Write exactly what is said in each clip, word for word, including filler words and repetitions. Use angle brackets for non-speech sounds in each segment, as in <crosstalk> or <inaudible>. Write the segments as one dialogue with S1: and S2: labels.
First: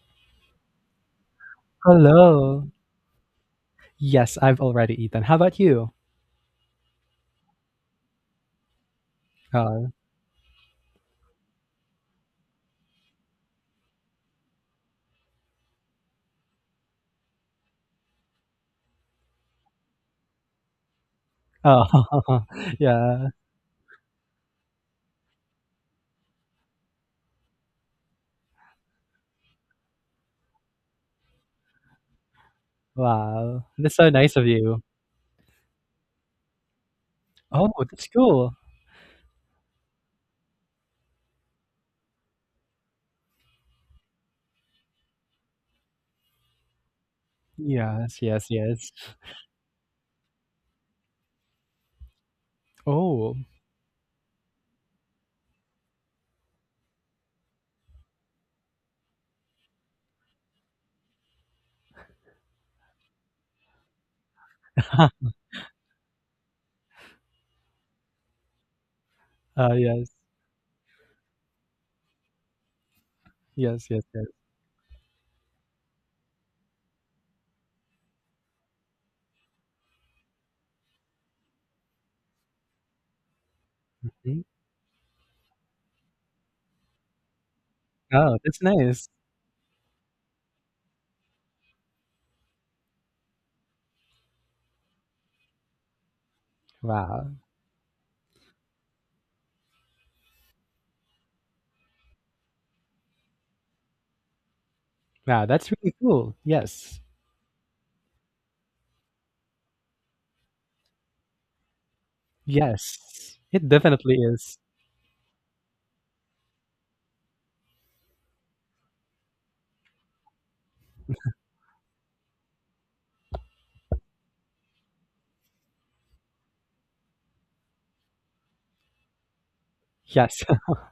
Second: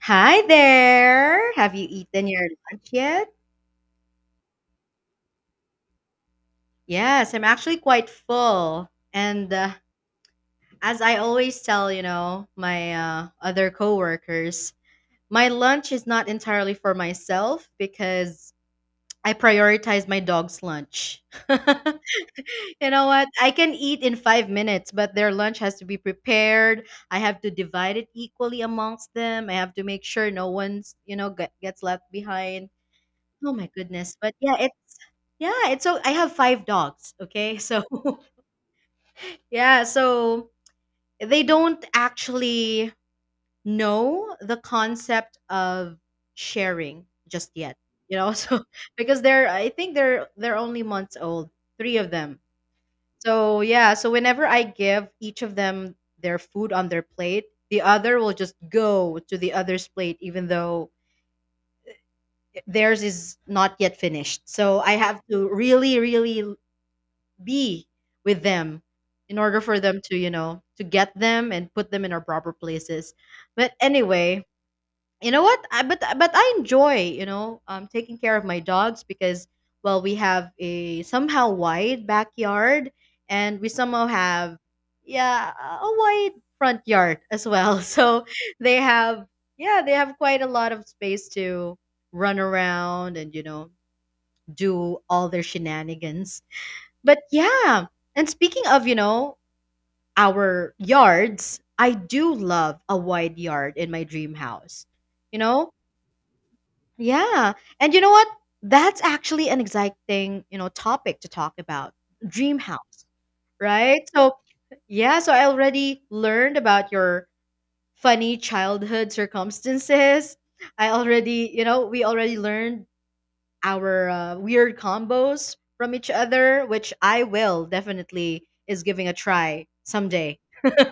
S1: Hi there. Have you eaten your
S2: Hello.
S1: lunch yet?
S2: Yes, I've already eaten. How about you?
S1: Yes, I'm actually quite full. And uh,
S2: Oh.
S1: as I always tell, you know, my uh, other coworkers, my lunch is not entirely for myself because I prioritize my dog's lunch. <laughs>
S2: Oh, <laughs>
S1: You know what?
S2: yeah.
S1: I can eat in five minutes, but their lunch has to be prepared. I have to divide it equally amongst them. I have to make sure no one's, you know, get, gets left behind. Oh
S2: Wow.
S1: my
S2: That's so
S1: goodness. But
S2: nice of
S1: yeah,
S2: you.
S1: it's yeah, it's so I have five dogs, okay?
S2: Oh,
S1: So
S2: that's
S1: <laughs>
S2: cool.
S1: yeah, so they don't actually know the concept of sharing just yet. You
S2: Yes,
S1: know, <laughs>
S2: yes,
S1: so
S2: yes.
S1: because they're I think they're they're only months old, three of them.
S2: Oh.
S1: So yeah, so whenever I give each of them their food on their plate, the other will just go to the other's plate even though theirs is not yet finished. So I have
S2: <laughs>
S1: to really, really be with them in order
S2: Oh,
S1: for them
S2: yes.
S1: to, you know, to get them and put them in our proper places. But
S2: Yes, yes, yes.
S1: anyway, you know what? I, but but I enjoy, you know, um, taking care of my dogs because well, we have a somehow wide backyard and we somehow
S2: Mm.
S1: have yeah a wide front yard as well. <laughs> So
S2: Oh, that's
S1: they
S2: nice.
S1: have yeah they have quite a lot of space to run around and you know do all their shenanigans but
S2: Wow.
S1: yeah, and speaking of, you know, our yards, I do love a wide yard in my dream house. You
S2: Wow,
S1: know?
S2: that's really cool. Yes.
S1: Yeah. And you know what? That's actually an exciting, you know, topic to talk about. Dream house,
S2: Yes. It
S1: right?
S2: definitely
S1: So,
S2: is.
S1: yeah, so I already learned about your funny childhood circumstances. I already, you know, we already learned our uh, weird combos from each other, which I will definitely is giving a try
S2: Yes.
S1: someday.
S2: <laughs>
S1: <laughs> So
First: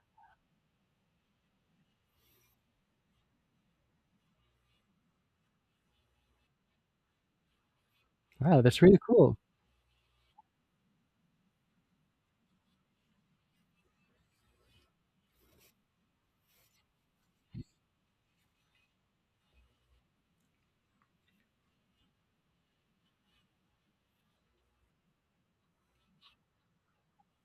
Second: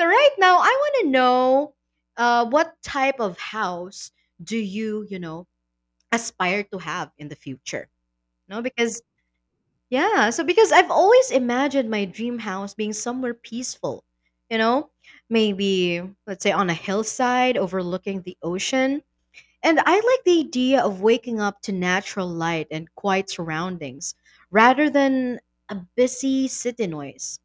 S1: right now, I want to know uh, what type of house do you, you know, aspire to have in the future?
S2: Wow,
S1: No,
S2: that's really
S1: because
S2: cool.
S1: yeah, so because I've always imagined my dream house being somewhere peaceful, you know, maybe let's say on a hillside overlooking the ocean and I like the idea of waking up to natural light and quiet surroundings rather than a busy city noise.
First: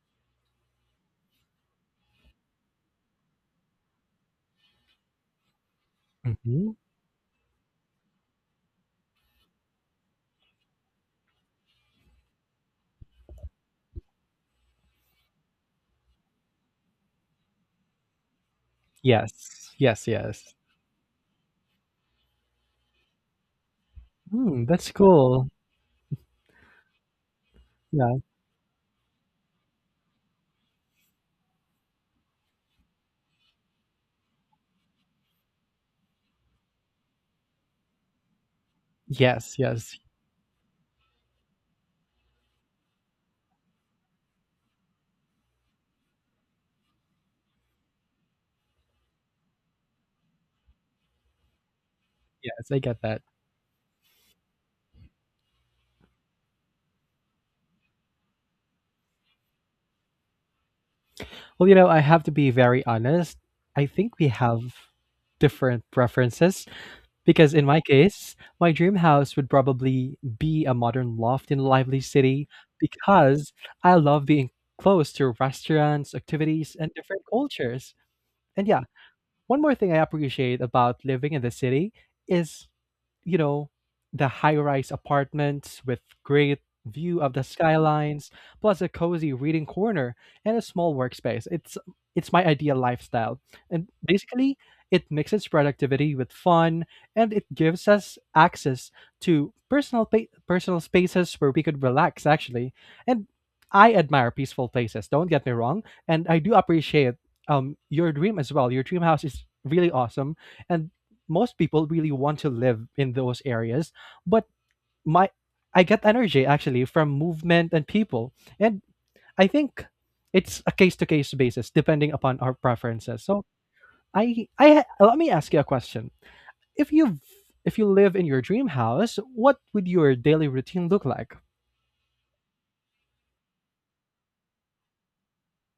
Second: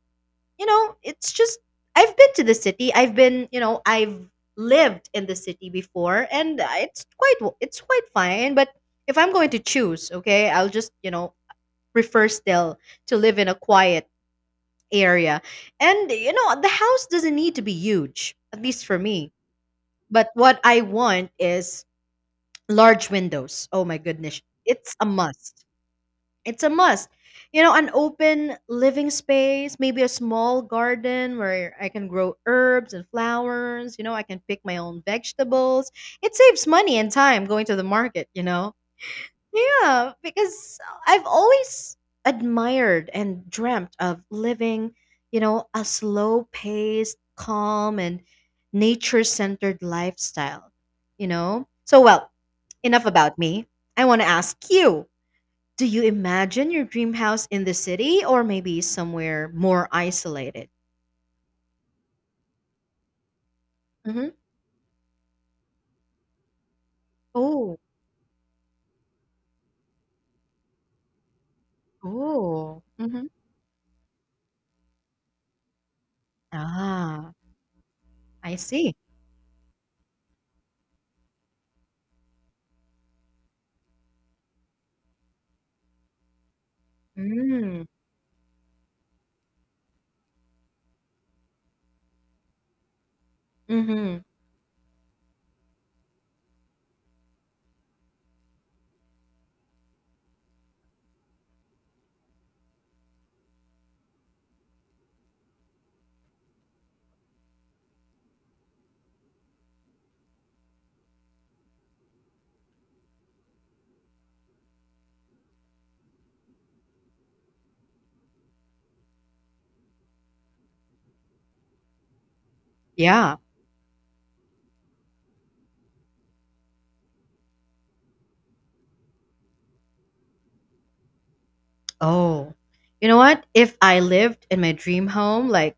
S1: You know, it's just, I've been to the city. I've been, you know, I've lived in the city before and uh,
S2: Mhm.
S1: it's quite, it's quite fine. But if I'm going to choose, okay, I'll just, you know, prefer still to live in a quiet area. And, you know, the house doesn't need to be huge, at least for me.
S2: Yes. Yes,
S1: But
S2: yes.
S1: what I want is large windows. Oh my goodness.
S2: Hmm, that's
S1: It's a
S2: cool.
S1: must. It's a must. You know, an
S2: Yeah.
S1: open living space, maybe a small garden where I can grow herbs and flowers. You know, I can pick my own vegetables. It saves money and time going to the market, you know.
S2: Yes, yes.
S1: Yeah, because I've always admired and dreamt of living, you know, a slow-paced, calm, and nature-centered lifestyle, you know? So, well,
S2: Yes, I get
S1: enough
S2: that.
S1: about me. I want to ask you, do you imagine your dream house in the city or maybe somewhere more isolated?
S2: Well, you know, I have to be very honest. I think we
S1: Mm-hmm.
S2: have different preferences because, in
S1: Oh,
S2: my case, my dream house would probably be a modern loft in a lively city
S1: oh. Mm-hmm.
S2: because I love being close to restaurants, activities, and different
S1: Ah,
S2: cultures.
S1: I
S2: And yeah,
S1: see.
S2: one more thing I appreciate about living in the city is you know, the high-rise apartments with great view of the
S1: Mm,
S2: skylines, plus a cozy reading corner and a small workspace. It's it's my ideal lifestyle. And
S1: mm-hmm.
S2: basically, it mixes productivity with fun and it gives us access to personal pa- personal spaces where we could relax actually. And I admire peaceful places, don't get me wrong, and I do appreciate um your dream as well. Your dream house is really awesome and most people really want to live in those areas, but my I get energy actually from movement and people, and I think it's a case to case basis depending upon our preferences,
S1: Yeah.
S2: so I I let me ask you a question. If you if you live in your dream house, what would your daily routine look like?
S1: Oh, you know what? If I lived in my dream home, like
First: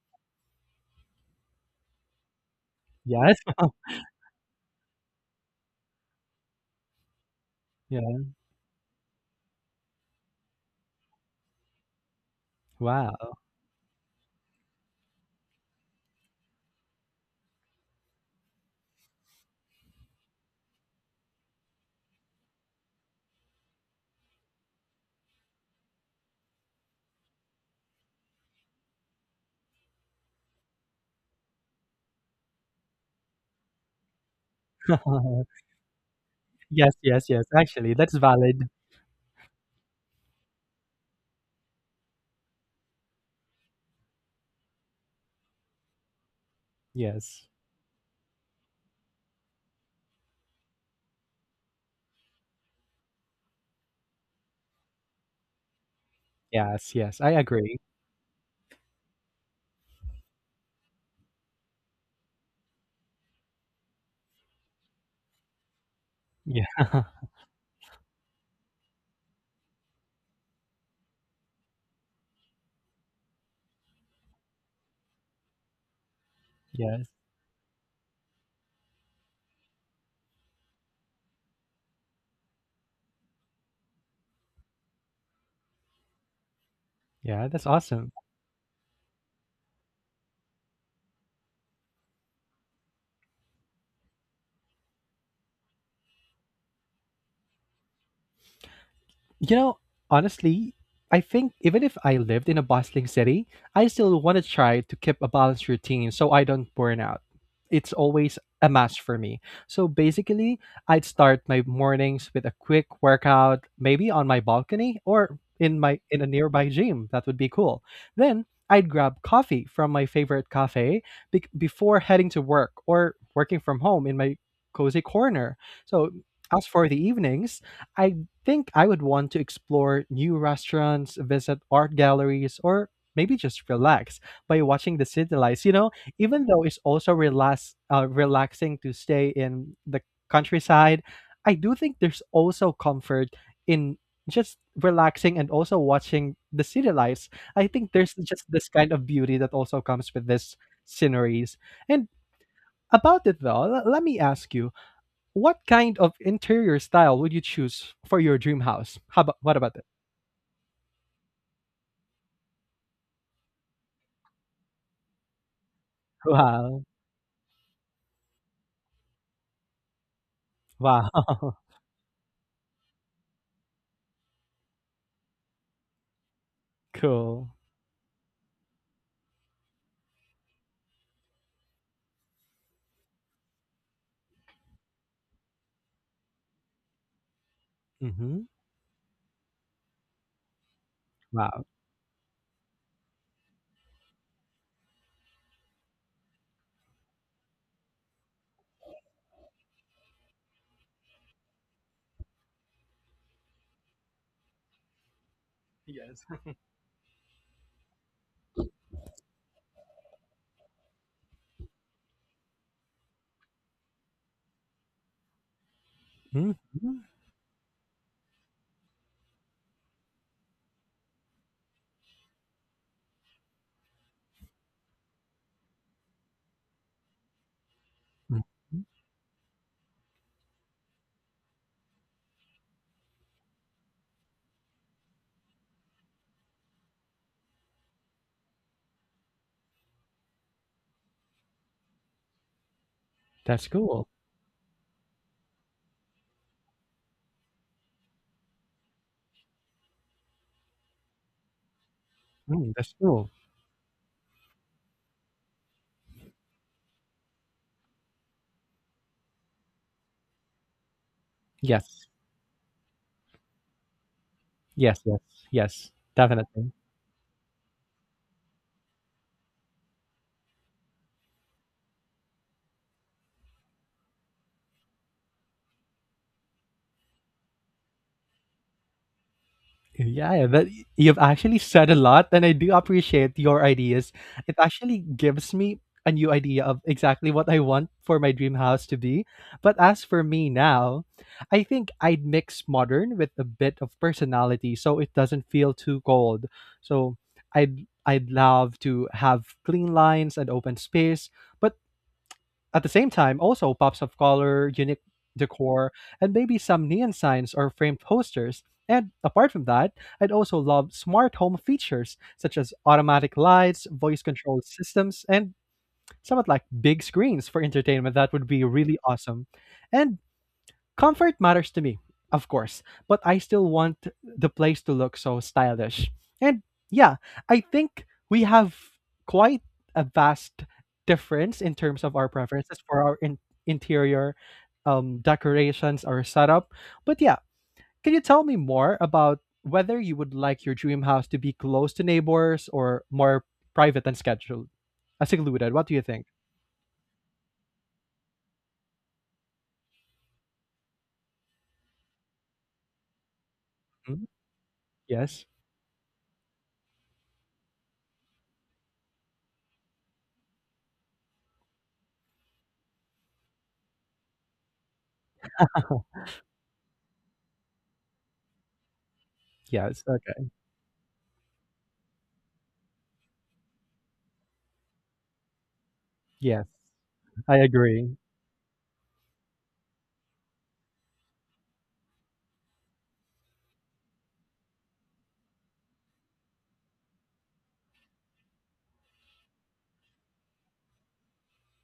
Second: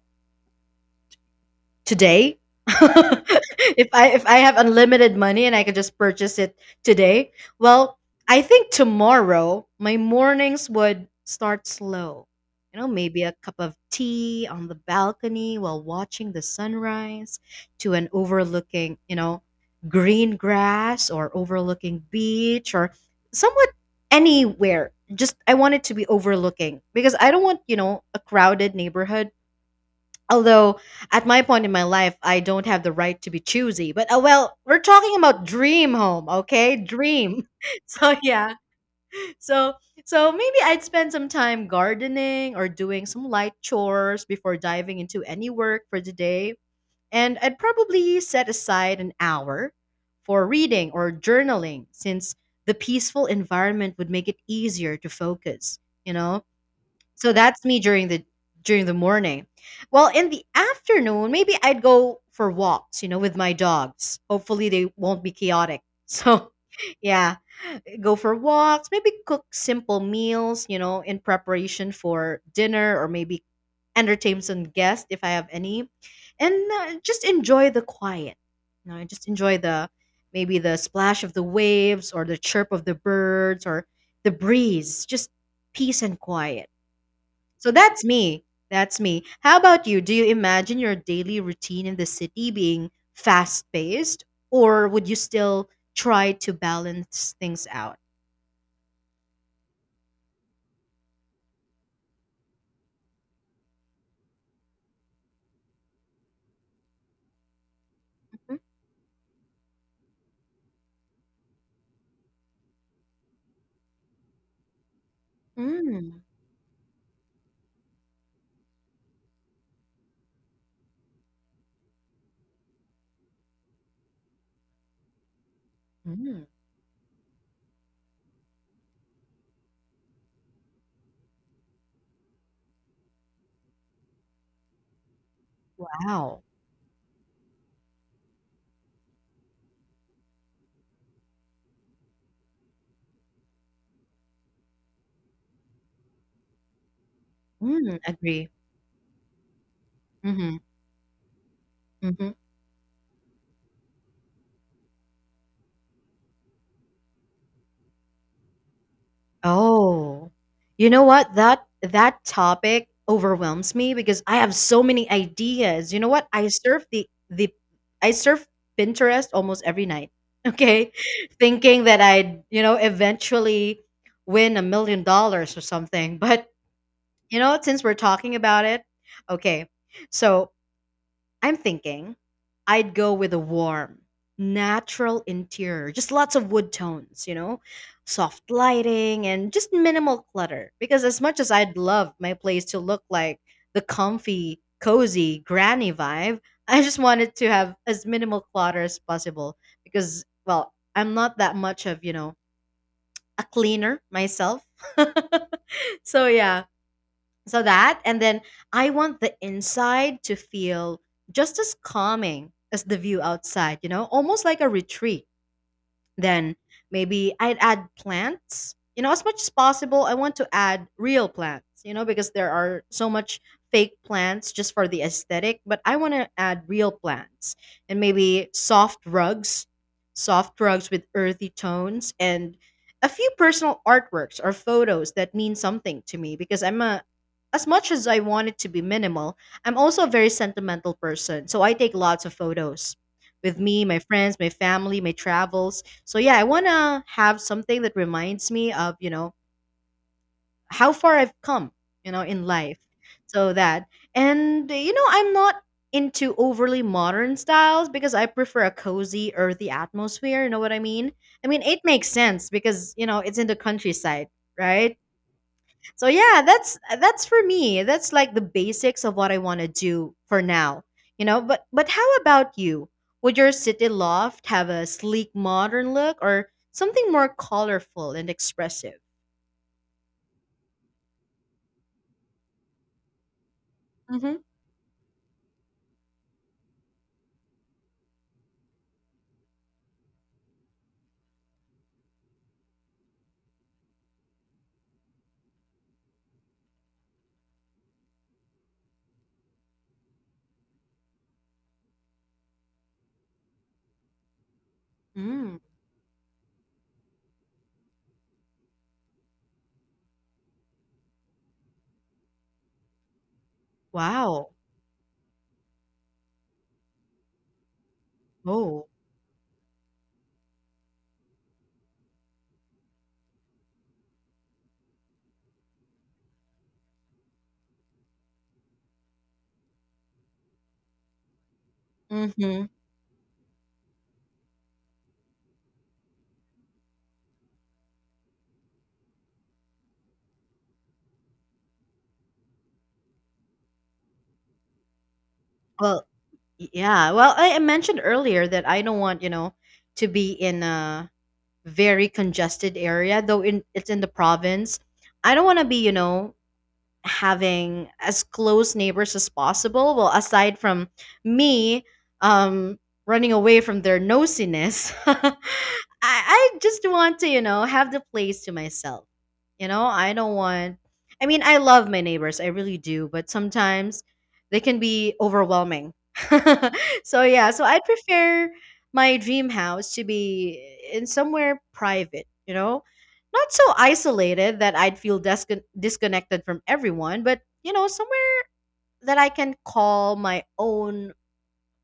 S1: today <laughs>
S2: Yes.
S1: if
S2: <laughs>
S1: i if i have unlimited money and I could just purchase it today well
S2: Yeah.
S1: I think tomorrow my mornings would start slow you know maybe a
S2: Wow.
S1: cup of tea on the balcony while watching the sunrise to an overlooking you know green grass or overlooking beach or somewhat anywhere just I want it to be overlooking because I don't want you know a crowded neighborhood. Although at my point in my life, I don't have the right to be choosy. But uh, well, we're talking about
S2: <laughs>
S1: dream home, okay?
S2: Yes, yes, yes,
S1: Dream. <laughs>
S2: actually
S1: So
S2: that's
S1: yeah.
S2: valid.
S1: So so maybe I'd spend some time gardening or doing some light chores before diving into any work for the day. And
S2: Yes,
S1: I'd probably set aside an hour for reading or journaling since the peaceful environment would make it easier to focus, you know?
S2: yes, yes, I
S1: So that's
S2: agree.
S1: me during the during the morning. Well, in the afternoon, maybe I'd go for walks, you know, with my dogs. Hopefully they won't be chaotic. <laughs> So,
S2: Yeah. <laughs>
S1: yeah, go for walks, maybe cook simple meals, you know, in preparation for dinner or maybe entertain some guests if I have any. And uh,
S2: Yes.
S1: just enjoy the quiet. You know, and just enjoy the maybe the splash of the waves or the chirp of the birds or the breeze. Just peace and quiet.
S2: Yeah, that's
S1: So that's
S2: awesome.
S1: me. That's me. How about you? Do you imagine your daily routine in the city being fast paced, or would you still try to balance things out?
S2: You know, honestly, I think even if I lived in a bustling city, I still want to try to keep a balanced routine so I don't burn out. It's always
S1: Mm,
S2: a must for me. So basically, I'd start my mornings with a quick workout, maybe on my balcony or in my
S1: mm,
S2: in a nearby gym. That would be cool. Then I'd grab coffee from my favorite cafe be- before heading to work or working from home in my cozy corner. So
S1: mm.
S2: as for the evenings, I think I would want to explore new restaurants, visit art galleries, or maybe just relax by watching the city lights. You know,
S1: Wow.
S2: even though it's also relax, uh, relaxing to stay in the countryside, I do think there's also comfort in just relaxing and also watching the city lights. I think
S1: Mm,
S2: there's just
S1: agree.
S2: this kind of beauty that also comes with
S1: Mm-hmm,
S2: these sceneries. And
S1: mm-hmm.
S2: about it though, l- let me ask you, what kind of interior style would you choose for your dream house? How about What about that?
S1: Oh, you know what? That that topic overwhelms me because I have so many ideas. You know what? I
S2: Wow.
S1: surf the the I surf Pinterest almost every night. Okay,
S2: Wow.
S1: <laughs>
S2: <laughs>
S1: thinking that I'd you know eventually win a million dollars or something. But you
S2: Cool.
S1: know, since we're talking about it, okay. So I'm thinking I'd go with a warm, natural interior, just lots of wood tones, you know,
S2: Hmm.
S1: soft lighting and just minimal clutter. Because as much as
S2: Wow.
S1: I'd love my place to look like the comfy, cozy granny vibe, I just wanted to have as minimal clutter as possible because, well, I'm not that much of, you know, a cleaner myself. <laughs>
S2: Yes.
S1: So yeah, so that, and then I want the inside to feel just as calming as the view outside, you know, almost like a retreat.
S2: Mhm.
S1: Then maybe I'd add plants. You know, as much as possible, I want to add real plants, you know, because there are so much fake plants just for the aesthetic, but I want to add real plants and maybe
S2: Mhm.
S1: soft rugs, soft rugs with earthy tones and a few personal artworks or photos that mean something to me because I'm a as much as I want it to be minimal, I'm also a very sentimental person. So I take lots of photos with
S2: That's
S1: me, my
S2: cool.
S1: friends, my family, my travels. So yeah, I want to have something that reminds me of, you know, how far I've come, you know, in
S2: Mm,
S1: life.
S2: that's cool.
S1: So that and you know, I'm not into overly modern styles because I prefer a cozy earthy atmosphere, you know what I mean? I mean, it
S2: Yes.
S1: makes sense because, you know, it's in the countryside, right?
S2: Yes. Yes. Yes.
S1: So yeah,
S2: Definitely.
S1: that's uh, that's for me. That's like the basics of what I want to do for now. You know, but but how about you? Would your city loft have a sleek modern look or something more colorful and expressive?
S2: Yeah, yeah, that you've actually said a lot, and I do appreciate your ideas.
S1: Mhm.
S2: It actually gives me a new idea of exactly what I want for my dream house to be. But as for me now, I think I'd mix modern with a bit of personality so it doesn't feel too cold. So I'd I'd love to have clean lines and open space, but at the same time, also pops of color, unique
S1: Mm.
S2: decor, and maybe some neon signs or framed posters. And apart from that, I'd also love smart home features such as automatic lights, voice
S1: Wow.
S2: controlled systems, and somewhat like big screens for entertainment. That would be
S1: Oh.
S2: really awesome. And comfort matters to me, of course, but I still want the place to look so stylish. And yeah, I think we have quite a vast difference in terms of our
S1: Mhm.
S2: preferences for our in- interior um, decorations or setup. But yeah, can you tell me more about whether you would like your dream house to be close to neighbors or more private and scheduled? Uh, secluded. What do you
S1: Well,
S2: think?
S1: yeah. Well, I, I mentioned earlier that I don't want, you know, to be in a very congested area though in it's in the
S2: Hmm?
S1: province. I
S2: Yes.
S1: don't want to be, you know, having as close neighbors as possible. Well, aside from me um, running away from their nosiness, <laughs> I,
S2: <laughs>
S1: I just want to, you know, have the place to myself. You know,
S2: Yes.
S1: I don't
S2: Okay.
S1: want, I mean, I love my neighbors, I really do, but sometimes they can be overwhelming. <laughs>
S2: Yes.
S1: So, yeah,
S2: I
S1: so I
S2: agree.
S1: prefer my dream house to be in somewhere private, you know? Not so isolated that I'd feel discon disconnected from everyone, but you know, somewhere that I can call my own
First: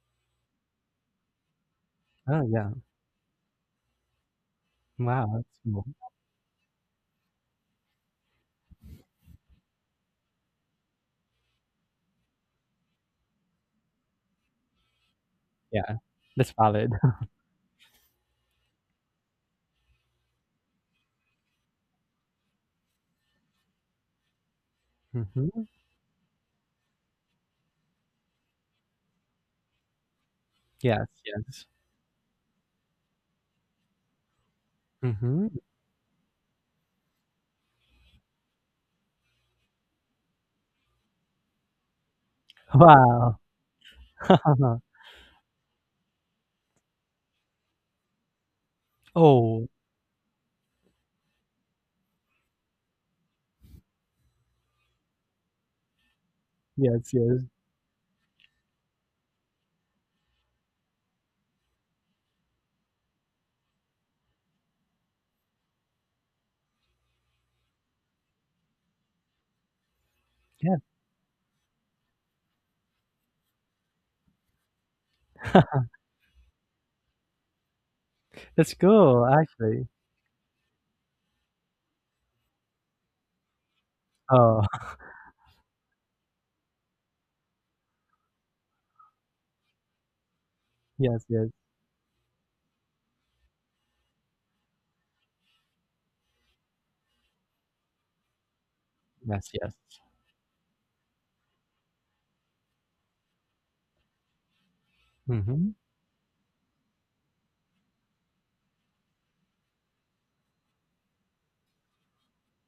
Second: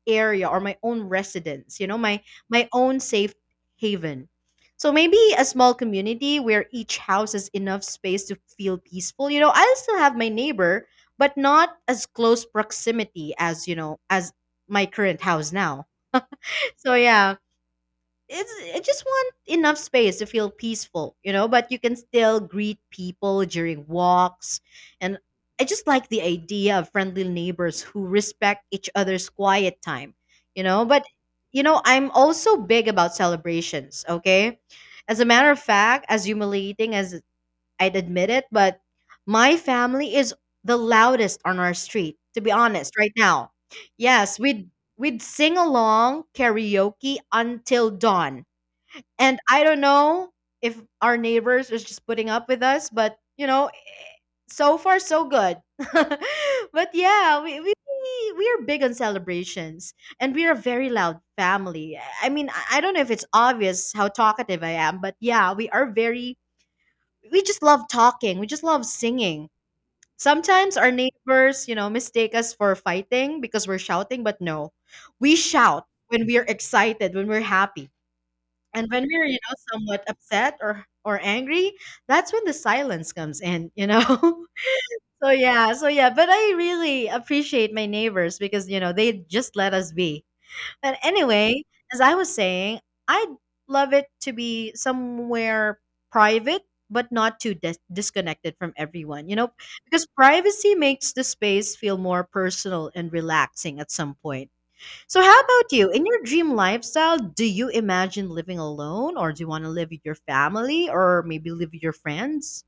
S1: area or my own residence, you know, my
S2: Oh,
S1: my
S2: yeah.
S1: own safe haven. So maybe
S2: Wow,
S1: a
S2: that's
S1: small
S2: cool.
S1: community where each house has enough space to feel peaceful. You know, I'll still have my neighbor, but not as close proximity as, you know, as my current house now.
S2: Yeah, that's
S1: <laughs>
S2: valid.
S1: So
S2: <laughs>
S1: yeah, it's I just want enough space to feel peaceful, you know, but you can still greet people during walks and I
S2: Mhm.
S1: just like the idea of friendly neighbors who respect each other's quiet time, you know, but
S2: Yes,
S1: you
S2: yes.
S1: know, I'm also big about celebrations, okay? As a matter
S2: Mhm.
S1: of fact, as humiliating as I'd admit it, but my family is the loudest on our street, to be honest, right
S2: Wow.
S1: now. Yes, we'd
S2: <laughs>
S1: we'd sing along karaoke until dawn and I
S2: Oh,
S1: don't know if our neighbors is just putting up with us, but you know, so far so good. <laughs> But
S2: yes,
S1: yeah,
S2: yes.
S1: we, we we are big on celebrations and we are a very loud family. I mean, I I don't know if it's obvious how talkative I am, but yeah, we are very we just love talking. We just love singing. Sometimes
S2: Yeah,
S1: our neighbors, you know, mistake us for fighting because we're shouting, but no. We shout when we are excited, when we're happy.
S2: that's
S1: And when
S2: cool,
S1: we're, you know,
S2: actually.
S1: somewhat upset or or angry, that's when the silence comes in, you know.
S2: Oh, <laughs>
S1: <laughs> so yeah, so yeah, but I really appreciate my neighbors because, you know, they just let us be. But
S2: yes, yes.
S1: anyway, as I was saying, I'd love it to be somewhere private but not too dis- disconnected from everyone, you
S2: Yes,
S1: know,
S2: yes.
S1: because privacy makes the space feel more personal and relaxing at some point. So, how about
S2: Mhm.
S1: you? In your dream lifestyle, do you imagine living alone, or do you want to live with your family, or maybe live with your friends?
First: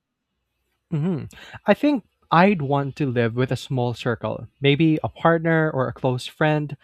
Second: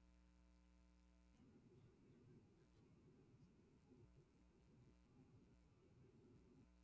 S2: Mhm. I think I'd want to live with a small circle, maybe a partner or a close friend,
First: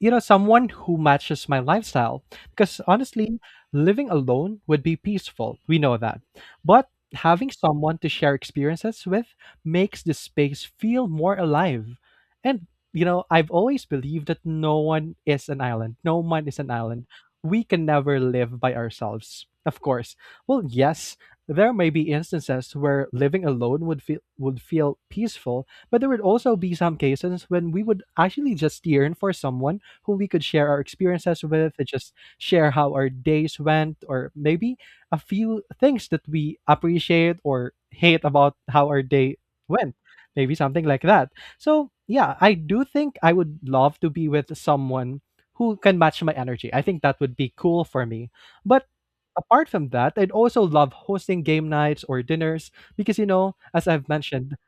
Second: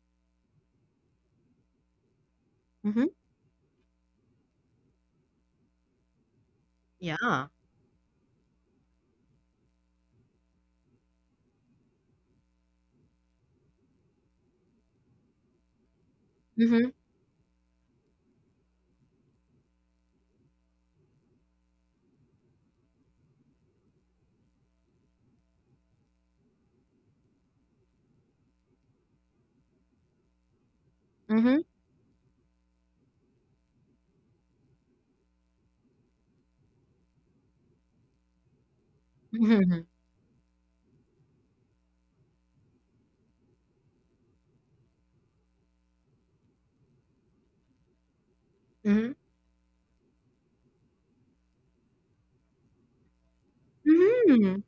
S2: you know someone who matches my lifestyle. Because
S1: Mm-hmm.
S2: honestly living alone would be peaceful, we know that, but
S1: Yeah.
S2: having someone to share experiences with makes the space feel more alive. And you know I've always believed that no one is an island, no one is an
S1: Mm-hmm.
S2: island. We can never live by ourselves, of course. Well, yes, there may be instances where living alone would feel would feel peaceful, but there would also be some cases when we would actually just yearn for someone who we could share our experiences
S1: Mm-hmm.
S2: with, and just share how our days went, or maybe a few things that we appreciate or hate about how our day
S1: Mm-hmm.
S2: went. Maybe something like that. So, yeah, I do think I would love to be with someone who can match my energy. I think that would be cool for me. But
S1: Mm-hmm.
S2: apart from that, I'd also love hosting game nights or dinners because, you know, as I've mentioned,
S1: Mm-hmm.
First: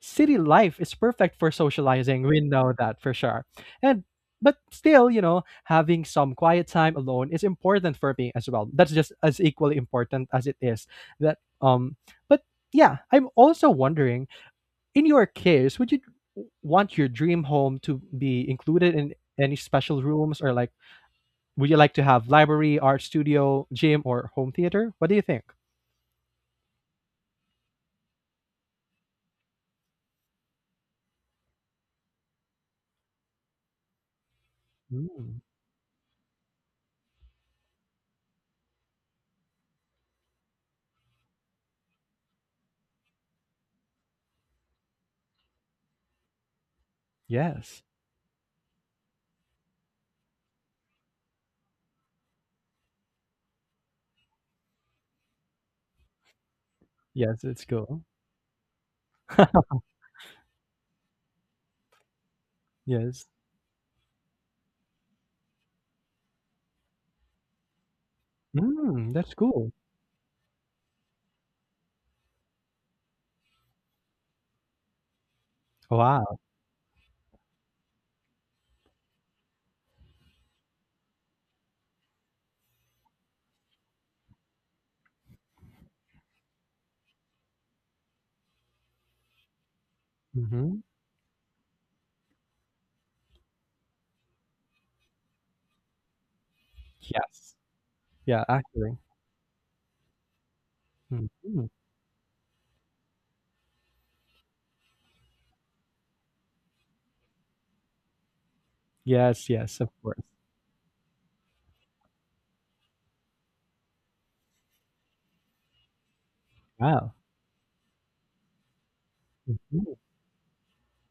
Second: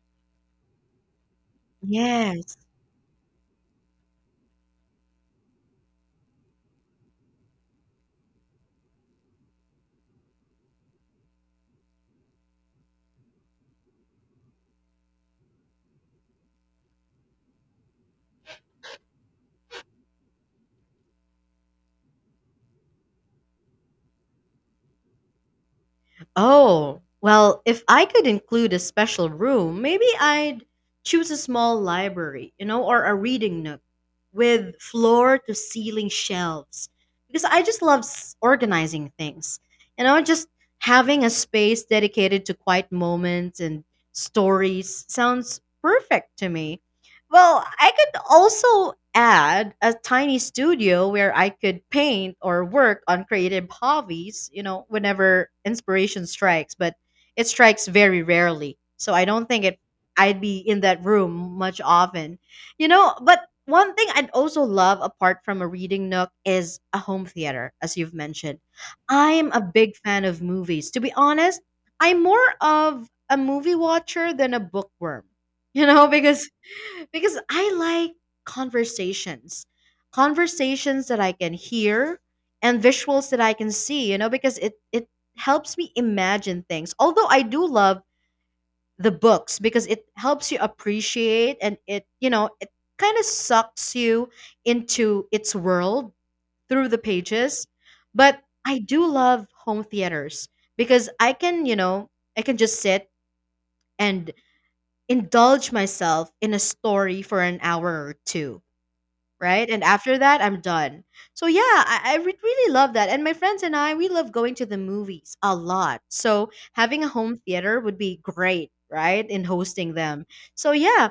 S2: city life is perfect for socializing. We
S1: Yes.
S2: know that for sure. And but still, you know, having some quiet time alone is important for me as well. That's just as equally important as it is that um but yeah, I'm also wondering, in your case, would you want your dream home to be included in any special rooms? Or like, would you like to have library, art studio, gym or home theater? What do you think?
S1: Oh, well, if I could include a special room, maybe I'd choose a small library, you know, or a reading nook with floor
S2: Mm,
S1: to ceiling shelves because I just love s- organizing things. You know, just having a space dedicated to quiet moments and stories sounds perfect to me. Well,
S2: yes.
S1: I could also add a tiny studio where I could paint or work on creative hobbies, you know, whenever inspiration strikes, but
S2: Yes,
S1: it
S2: it's
S1: strikes
S2: cool.
S1: very rarely. So I don't think it I'd be in that room much often. You know,
S2: Yes.
S1: but one thing I'd also love apart from a reading nook is a home theater, as you've mentioned.
S2: Mm, that's
S1: I'm a
S2: cool.
S1: big fan of movies. To be honest, I'm more of a movie watcher than a bookworm. <laughs> You know,
S2: Wow.
S1: because because I like conversations, conversations that I can hear and visuals that I can see, you know, because it, it helps me imagine things. Although I do love the books because it helps you
S2: Mhm.
S1: appreciate and it, you know, it kind of sucks you into its world through the
S2: Yes.
S1: pages. But
S2: Yeah,
S1: I
S2: actually.
S1: do love home theaters because I can,
S2: Mhm.
S1: you know, I can just sit and indulge myself in a story for an hour or two,
S2: Yes,
S1: right?
S2: yes,
S1: And
S2: of course.
S1: after that, I'm done. So yeah, I, I re- really love that. And my friends and I, we love going to the movies a lot. So having a
S2: Wow.
S1: home theater would be great, right? In
S2: Mhm.
S1: hosting them. So yeah,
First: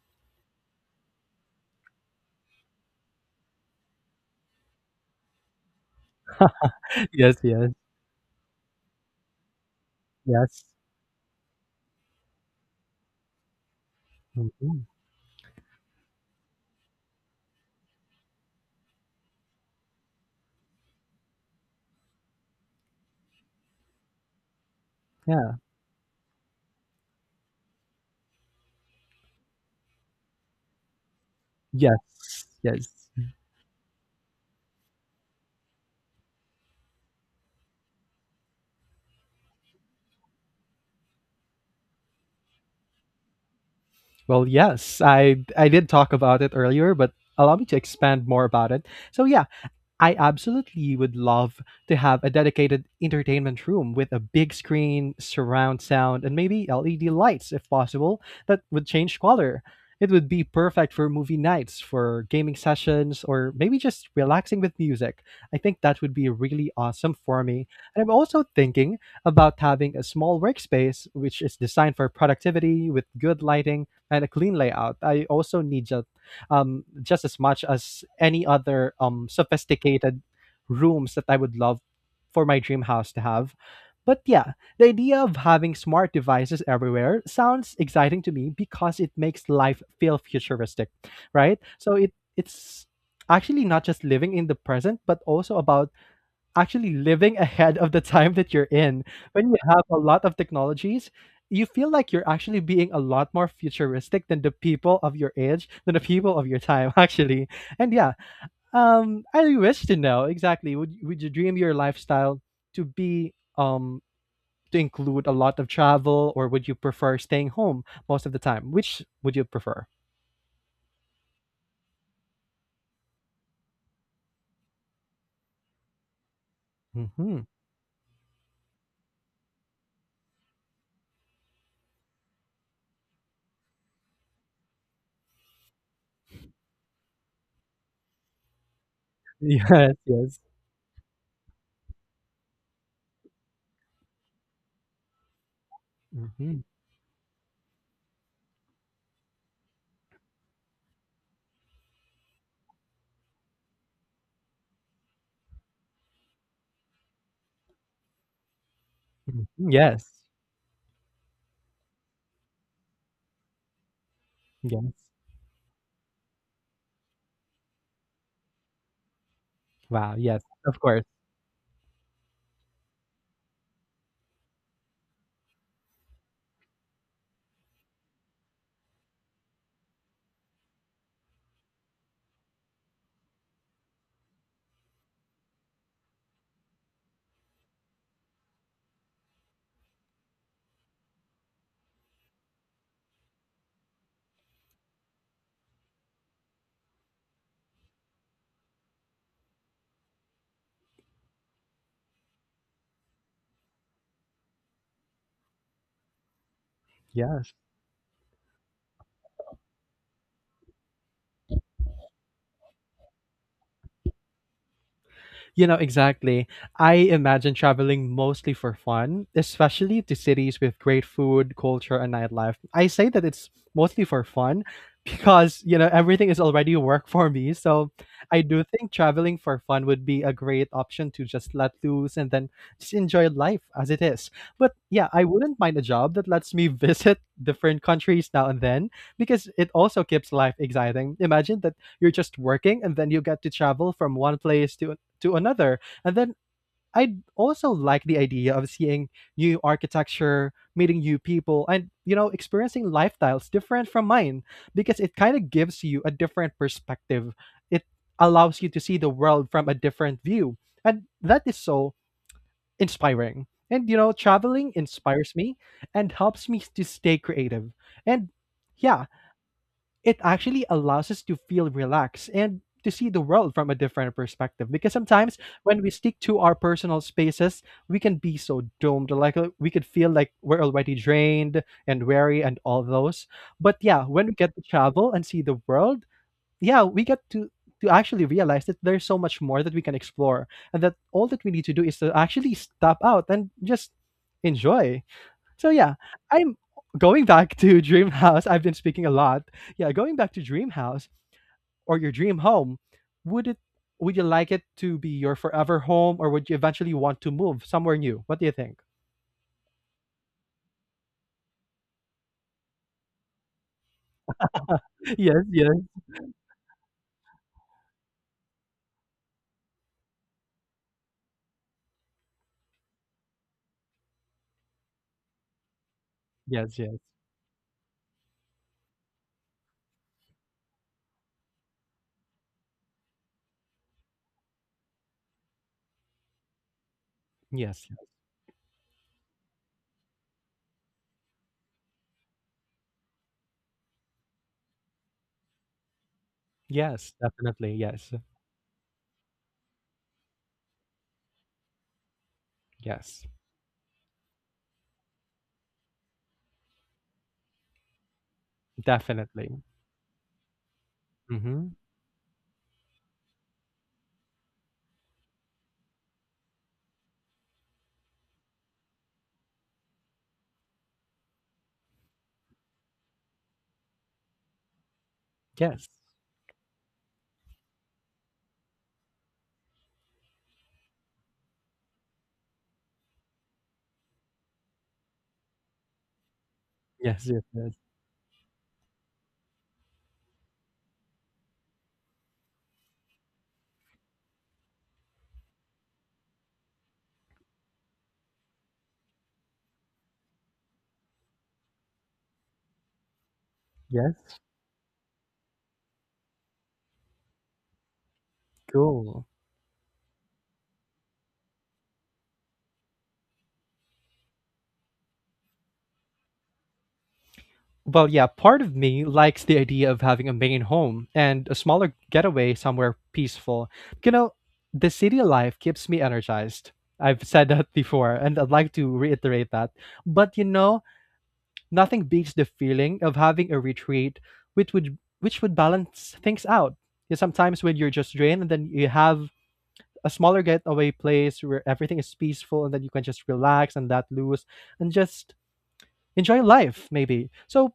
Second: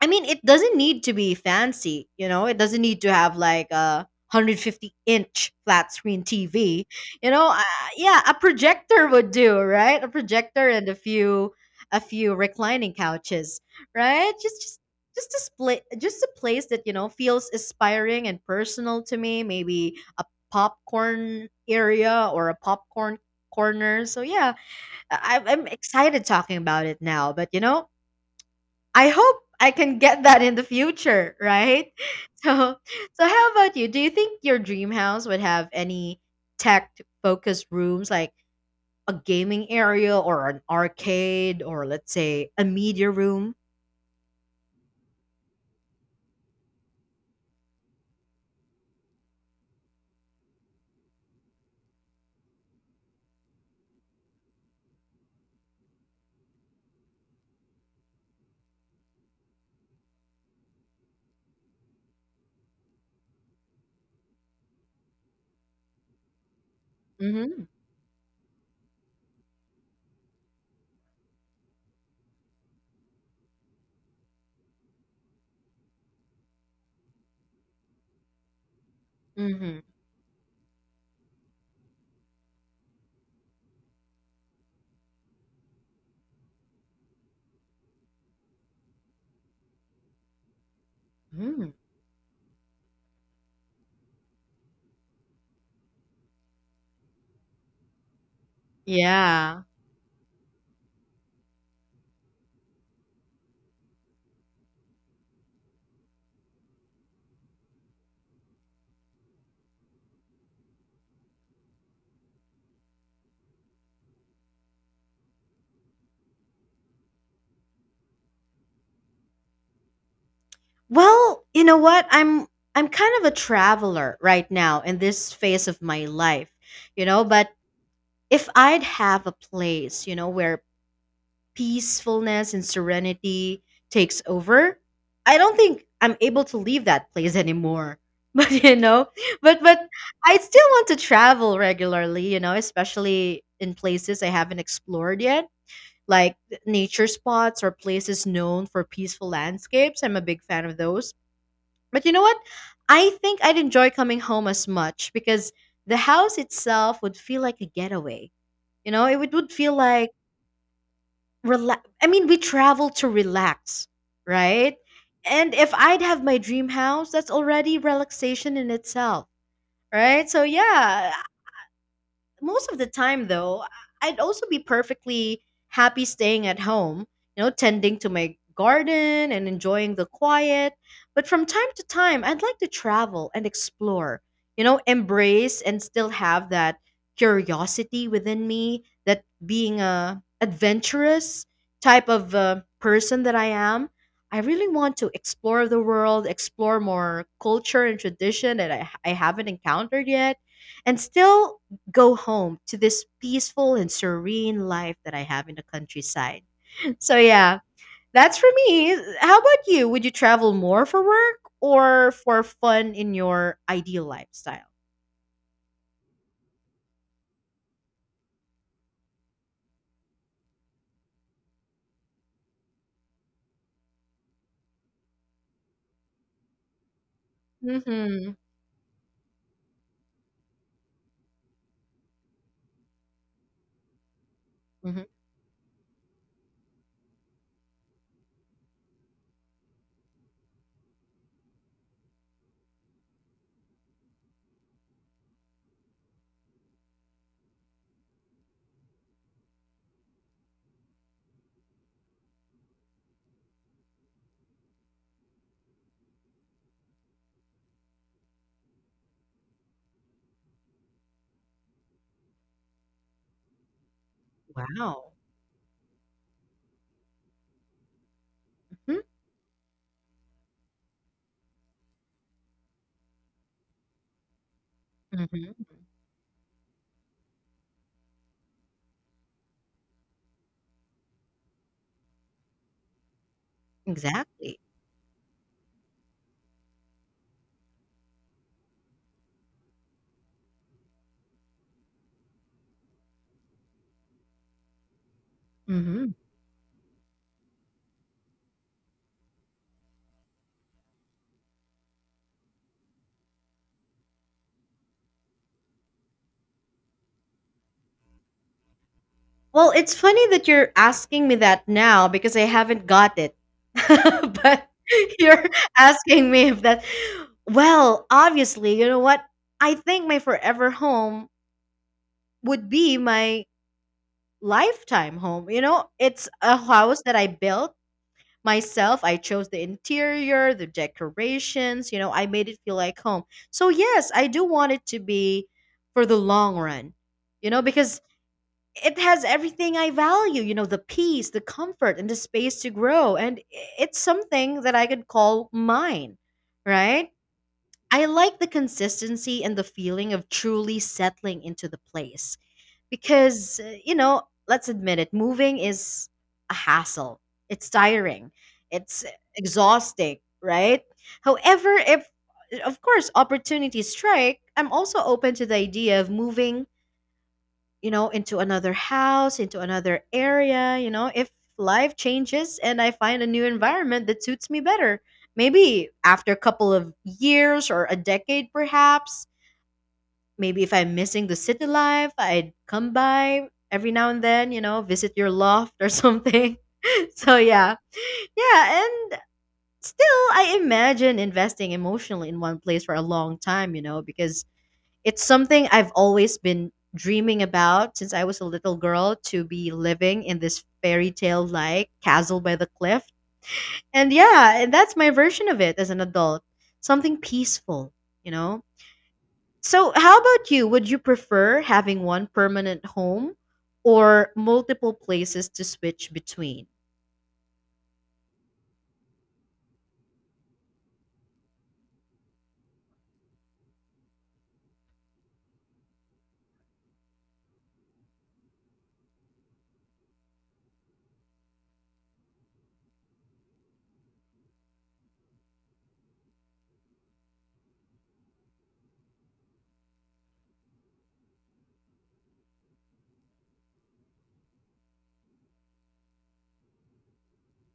S1: I mean, it doesn't need to be fancy, you know. It doesn't need to have like a one hundred fifty inch flat screen T V,
S2: <laughs>
S1: you
S2: Yes,
S1: know. Uh,
S2: yes,
S1: yeah, a projector would do, right? A
S2: yes.
S1: projector and a few a few reclining couches, right? Just just
S2: Mhm.
S1: just a split, just a place that, you know, feels inspiring and personal to me. Maybe a popcorn area or a popcorn corner. So yeah, I,
S2: Yeah.
S1: I'm excited talking about it now. But you know, I hope I can get that in the future, right? <laughs>
S2: Yes,
S1: So,
S2: yes.
S1: so how about you? Do you think your dream house would have any tech focused rooms like a gaming area or an arcade or, let's say, a media room?
S2: Well, yes, I I did talk about it earlier, but allow me to expand more about it. So yeah, I absolutely would love to have a dedicated entertainment room with a big screen, surround sound, and maybe L E D lights if possible that would change color. It would be perfect for movie nights, for gaming sessions, or maybe just relaxing with music. I think that would be really awesome for
S1: Mhm.
S2: me. And I'm also thinking about having a small workspace which is designed for productivity with good lighting and a clean layout. I also need just um, just as much as any other um,
S1: Mhm.
S2: sophisticated rooms that I would love for my dream house to have. But yeah, the idea of having smart devices everywhere sounds exciting to me because it makes life feel futuristic, right?
S1: Mm.
S2: So it it's actually not just living in the present, but also about actually living ahead of the time that you're in. When you
S1: Yeah.
S2: have a lot of technologies, you feel like you're actually being a lot more futuristic than the people of your age, than the people of your time, <laughs> actually. And yeah, um, I wish to know exactly, would would you dream your lifestyle to be um to include a lot of travel, or would you prefer staying home most of the time? Which would you prefer?
S1: Well, you know what? I'm I'm kind of a traveler right now in this phase of my life, you know,
S2: Hmm.
S1: but if I'd have a place, you know, where peacefulness and serenity takes over, I don't think I'm able to leave that place anymore. <laughs> But you know,
S2: <laughs>
S1: but but
S2: Yes,
S1: I
S2: yes.
S1: still want to travel regularly, you know, especially in places I haven't explored yet, like
S2: Hmm.
S1: nature spots or places known for peaceful landscapes. I'm a big fan of those. But you know what, I think I'd enjoy coming home as much because the house itself would feel like a getaway. You know, it would would feel like,
S2: Yes.
S1: relax. I mean, we travel to relax, right?
S2: Yes.
S1: And if I'd have my dream house, that's already relaxation in itself,
S2: Wow.
S1: right? So
S2: Yes. Of course.
S1: yeah, most of the time though, I- would also be perfectly happy staying at home, you know, tending to my garden and enjoying the quiet. But from time to time, I'd like to travel and explore, you know, embrace and still have that curiosity within me, that being a adventurous type of uh, person that I am. I really want to explore the world, explore more culture and tradition that I, I haven't encountered yet, and still go home to this peaceful and serene life that I have in the countryside. <laughs> So
S2: Yes.
S1: yeah, that's for me. How about you? Would you travel more for work or for fun in your ideal lifestyle?
S2: You know, exactly. I imagine traveling mostly for fun, especially to cities with great food, culture, and nightlife. I say that it's mostly for fun <laughs> because, you know, everything is already work for me. So
S1: Mm-hmm.
S2: I do think traveling for fun would be a great option to just let loose and then just enjoy life as it is. But
S1: Hmm.
S2: yeah, I wouldn't mind a job that lets me <laughs> visit different countries now and then because it also keeps life exciting. Imagine that you're just working and then you get to travel from one place to to another. And then I also like the idea of seeing new architecture, meeting new people, and you know, experiencing lifestyles different from mine because it kind of gives you a different perspective. It allows you to see the world from a different view, and that is so inspiring. And you know, traveling
S1: Wow.
S2: inspires me and helps me to stay creative. And
S1: Hmm.
S2: yeah, it actually allows us to feel relaxed and to see the world from a different perspective because sometimes
S1: Hmm.
S2: when we stick to our personal spaces we can be so doomed, like uh, we could feel like we're already drained and weary and all those. But yeah, when we get
S1: Exactly.
S2: to travel and see the world, yeah, we get to to actually realize that there's so much more that we can explore, and that all that we need to do is to actually step out and just enjoy. So yeah,
S1: Hmm.
S2: I'm going back to <laughs> dream house. I've been speaking a lot. Yeah, going back to dream house or your dream home, would it would you like it to be your forever home, or would you eventually want to move somewhere new? What do you think?
S1: Well, it's funny that you're asking me that now because I haven't got it. <laughs> But
S2: <laughs>
S1: <laughs> you're
S2: Yes, yes,
S1: asking me if that. Well, obviously, you know what? I think my forever home would be my lifetime home. You know, it's a
S2: yes, yes,
S1: house that I built myself. I chose the interior, the decorations, you know, I made it feel like home. So, yes, I do want it to be for the long run, you know,
S2: yes,
S1: because it has everything I value, you know, the peace, the comfort, and the space to grow. And it's something that I could call mine, right?
S2: yes, definitely,
S1: I
S2: yes,
S1: like the consistency and the feeling of truly settling into the place
S2: yes,
S1: because, uh, you know, let's admit it, moving is a hassle, it's tiring, it's
S2: definitely.
S1: exhausting, right?
S2: Mm-hmm.
S1: However, if of course opportunities strike, I'm also open to the idea of moving, you know, into another house, into another area, you know, if life changes and I find a new environment that suits me better, maybe
S2: Yes,
S1: after a couple of years or a decade perhaps. Maybe if I'm missing the city life, I'd come by every now and then, you know, visit your loft or <laughs> something.
S2: yes,
S1: So
S2: yes, yes,
S1: yeah. Yeah, and still I imagine investing emotionally in one place for a long time, you know, because it's something I've always been dreaming about since I was a little girl, to be living in this fairy tale like castle by the cliff. And
S2: yes.
S1: yeah, and that's my version of it as an adult. Something peaceful, you know?
S2: Cool.
S1: So, how about you? Would you prefer having one permanent home or multiple places to switch between?
S2: Well, yeah, part of me likes the idea of having a main home and a smaller getaway somewhere peaceful. You know, the city life keeps me energized. I've said that <laughs> before, and I'd like to reiterate that. But you know, nothing beats the feeling of having a retreat, which would which would balance things out. Yeah, sometimes when you're just drained, and then you have a smaller getaway place where everything is peaceful, and then you can just relax and that loose, and just enjoy life. Maybe so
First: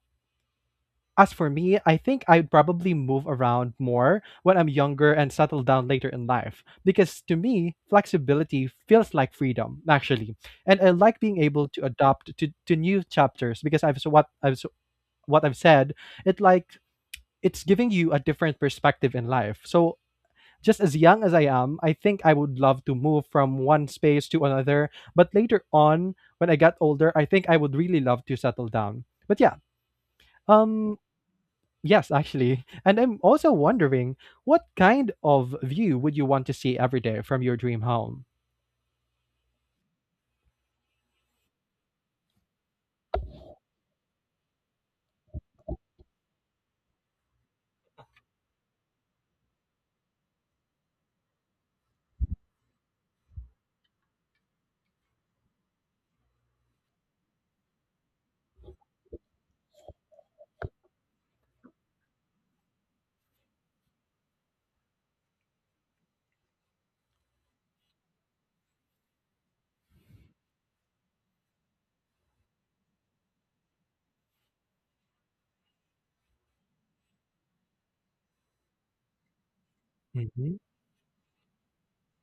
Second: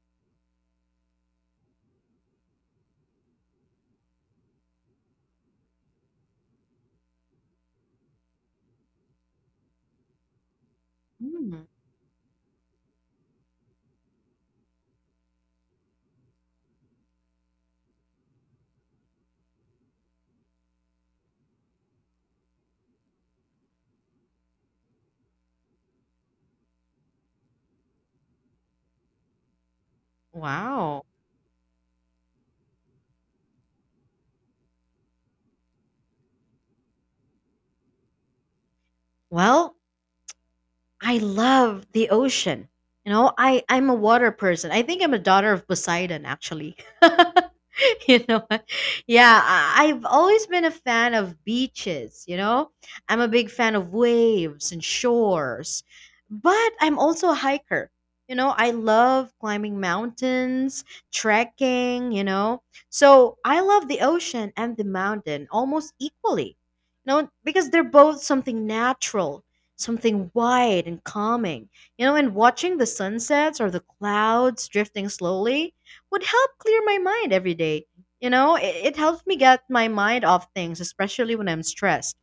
S2: as for me, I think I'd probably move around more when I'm younger and settle down later in life. Because to me, flexibility feels like freedom, actually. And I like being
S1: Hmm.
S2: able to adapt to, to new chapters because I've so what I've so what I've said, it like it's giving you a different perspective in life. So just as young as I am, I think I would love to move from one space to another. But later on, when I got older, I think I would really love to settle down. But yeah, um
S1: Wow.
S2: yes, actually. And I'm also wondering what kind of view would you want to see every day from your dream home?
S1: Well, I love the ocean. You know, I I'm a water person. I think I'm a daughter of Poseidon, actually. <laughs> You know, yeah, I, I've always been a fan of beaches. You know, I'm a big fan of waves and shores, but I'm also a hiker. You know, I love climbing mountains, trekking. You know, so I love the ocean and the mountain almost equally. You know, because they're both something natural, something wide and calming. You know, and watching the sunsets or the clouds drifting slowly would help clear my mind every day. You know, it, it helps me get my mind off
S2: hmm
S1: things, especially when I'm stressed.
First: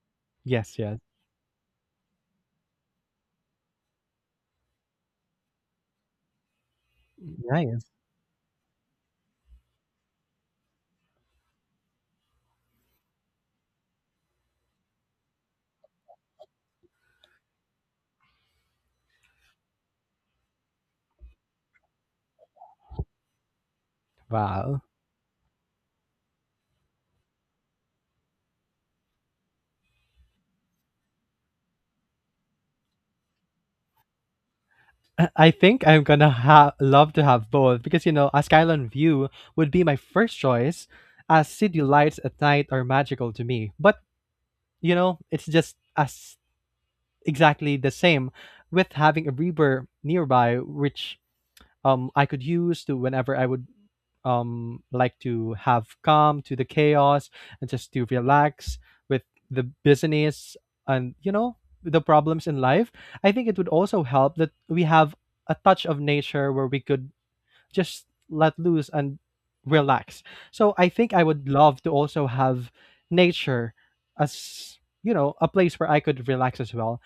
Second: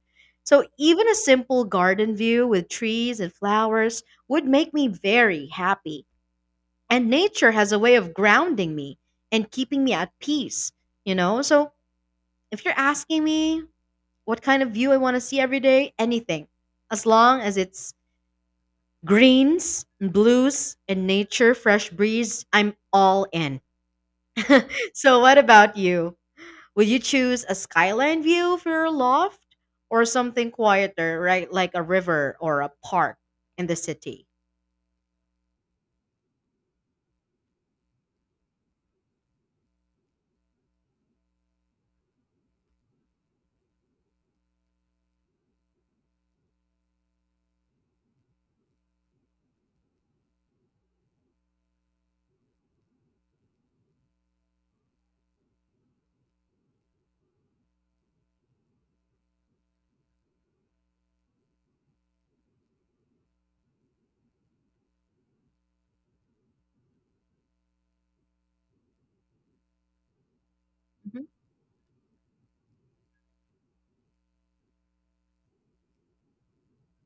S1: So,
S2: Yes, yes.
S1: even a simple garden view with trees and flowers would make me very happy. And nature has a
S2: Nice.
S1: way of grounding me and keeping me at peace, you know? So, if you're asking me what kind of view I want to see every day, anything, as long as it's greens, blues, and nature fresh breeze, I'm all in.
S2: Wow.
S1: So, what about you? Would you choose a skyline view for your loft, or something quieter, right? Like a river or a park in the city?
S2: I I think I'm gonna ha- love to have both because you know, a skyline view would be my first choice, as city lights at night are magical to me. But you know, it's just as exactly the same with having a river nearby, which um I could use to whenever I would um like to have calm to the chaos and just to relax with the business and you know the problems in life. I think it would also help that we have a touch of nature where we could just let loose and relax. So I think
S1: Mhm.
S2: I would love to also have nature as you know a place where I could relax as well.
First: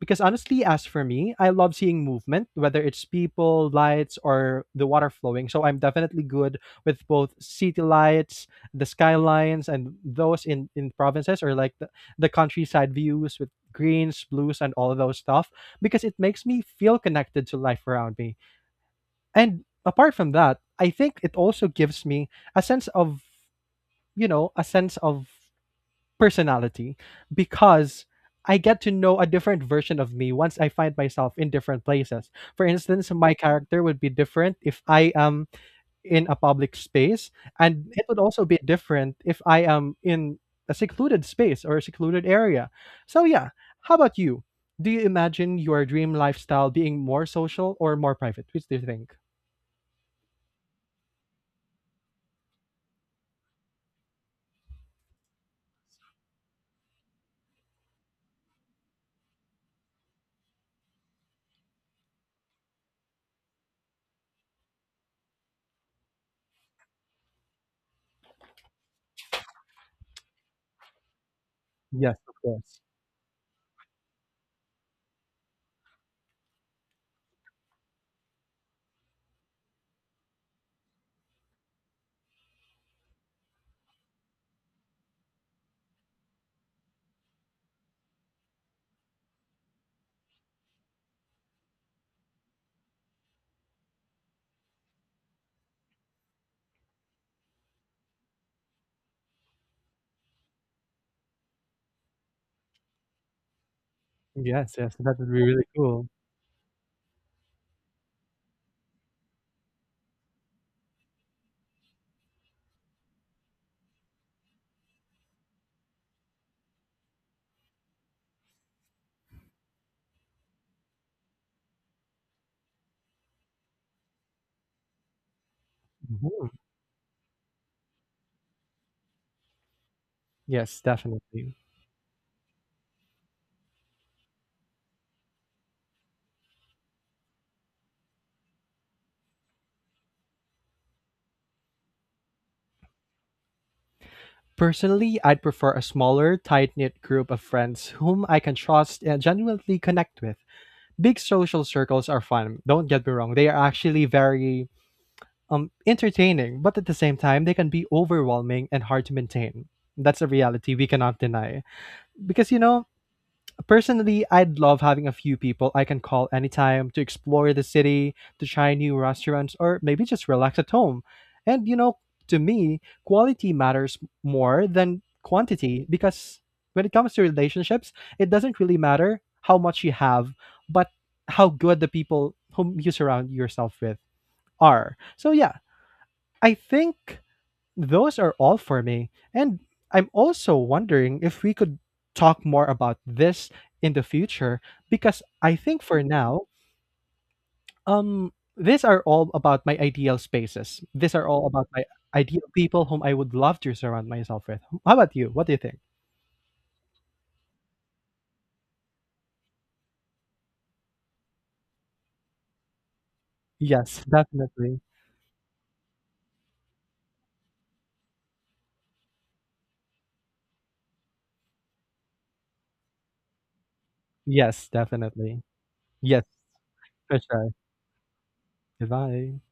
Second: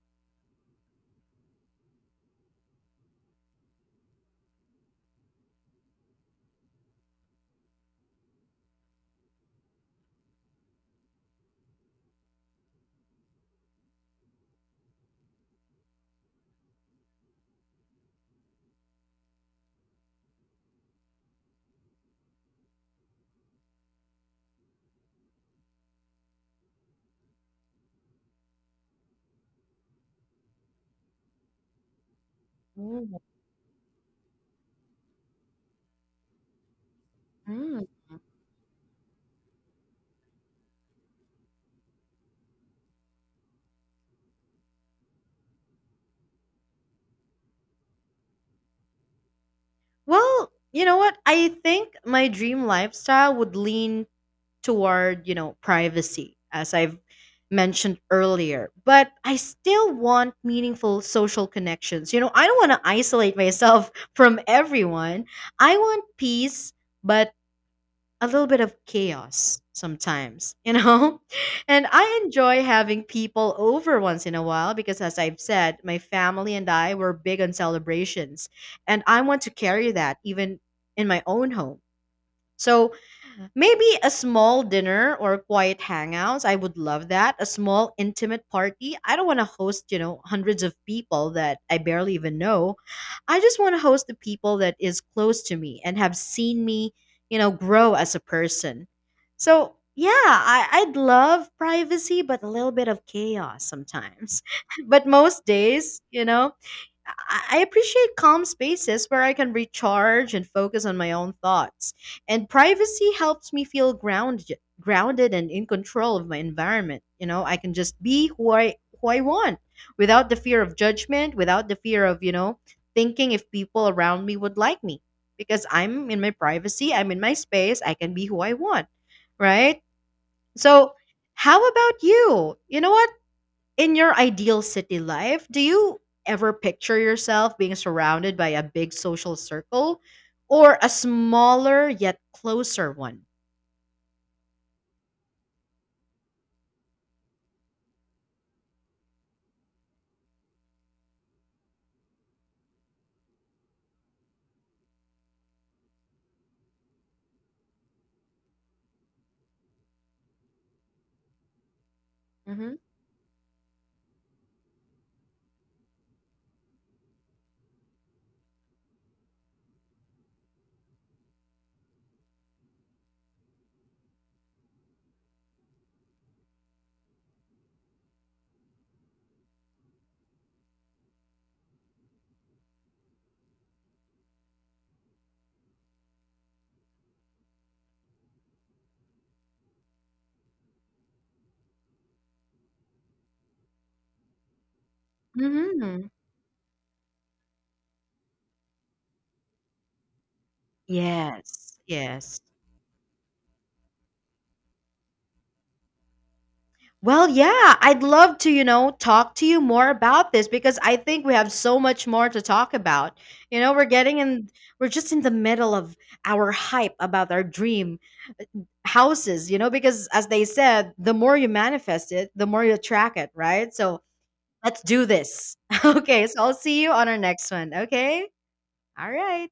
S2: Because honestly, as for me, I love seeing movement, whether it's people, lights, or the water flowing. So I'm definitely good with both city lights, the skylines, and those in, in provinces or like the, the countryside views with greens, blues, and all of those stuff, because it makes me feel connected to life around me. And apart from that, I think it also gives me a sense of, you know, a sense of personality because I get to know a different version of me once I find myself in different places. For instance, my character would be different if I am in a public space,
S1: Mm.
S2: and it would also be different if I am in a secluded space or a secluded area. So, yeah, how about you? Do you imagine your dream lifestyle being more social or more private? Which do you think?
S1: Well, you know what? I think my dream lifestyle would lean toward, you know privacy, as I've mentioned earlier, but I still want meaningful social connections, you know. I don't want to isolate myself <laughs> from everyone. I want peace, but a little bit of chaos sometimes, you know. <laughs> And
S2: Yes,
S1: I
S2: of
S1: enjoy
S2: course.
S1: having people over once in a while because, as I've said, my family and I were big on celebrations, and I want to carry that even in my own home. So maybe a small dinner or quiet hangouts. I would love that. A small intimate party. I don't want to host, you know, hundreds of people that I barely even know. I just want to host the people that is close to me and have seen me, you know, grow as a person. So, yeah, I, I'd love privacy, but a little bit of chaos sometimes.
S2: Yes,
S1: <laughs>
S2: yes,
S1: But
S2: that would be
S1: most
S2: really
S1: days,
S2: cool.
S1: you know, I I appreciate calm spaces where I can recharge and focus on my own thoughts. And privacy helps me feel grounded, grounded and in control of my environment. You know, I can just be who I who I want, without the fear of judgment, without the fear of, you know, thinking if people around me would like me, because I'm in my
S2: Mhm.
S1: privacy, I'm in my space, I can be who I want, right?
S2: Yes,
S1: So,
S2: definitely.
S1: how about you? You know what? In your ideal city life, do you ever picture yourself being surrounded by a big social circle or a smaller yet closer one?
S2: Personally, I'd prefer a smaller, tight knit group of friends whom I can trust and genuinely connect with. Big social circles are fun, don't get me wrong. They are actually very um, entertaining, but at the same time, they can be overwhelming and hard to maintain. That's a reality we cannot deny. Because, you
S1: Mhm.
S2: know, personally, I'd love having a few people I can call anytime to explore the city, to try new restaurants, or maybe just relax at home. And you know, to me, quality matters more than quantity because when it comes to relationships, it doesn't really matter how much you have, but how good the people whom you surround yourself with are. So, yeah, I think those are all for me. And I'm also wondering if we could talk more about this in the future because I think for
S1: Mhm.
S2: now, um, these are all about my ideal spaces. These are all about
S1: Yes.
S2: my
S1: Yes.
S2: ideal people whom I would love to surround myself with. How about you? What do you think?
S1: Well, yeah, I'd love to, you know, talk to you more about this because I think we have so much more to talk about. You know, we're
S2: Yes,
S1: getting in,
S2: definitely.
S1: we're just in the middle of our hype about our dream, uh, houses, you know, because as they said, the more you manifest it, the more you attract it, right? So
S2: Yes,
S1: let's do
S2: definitely.
S1: this. <laughs>
S2: Yes,
S1: Okay, so I'll see you on our
S2: for
S1: next
S2: sure.
S1: one. Okay. All
S2: Goodbye.
S1: right.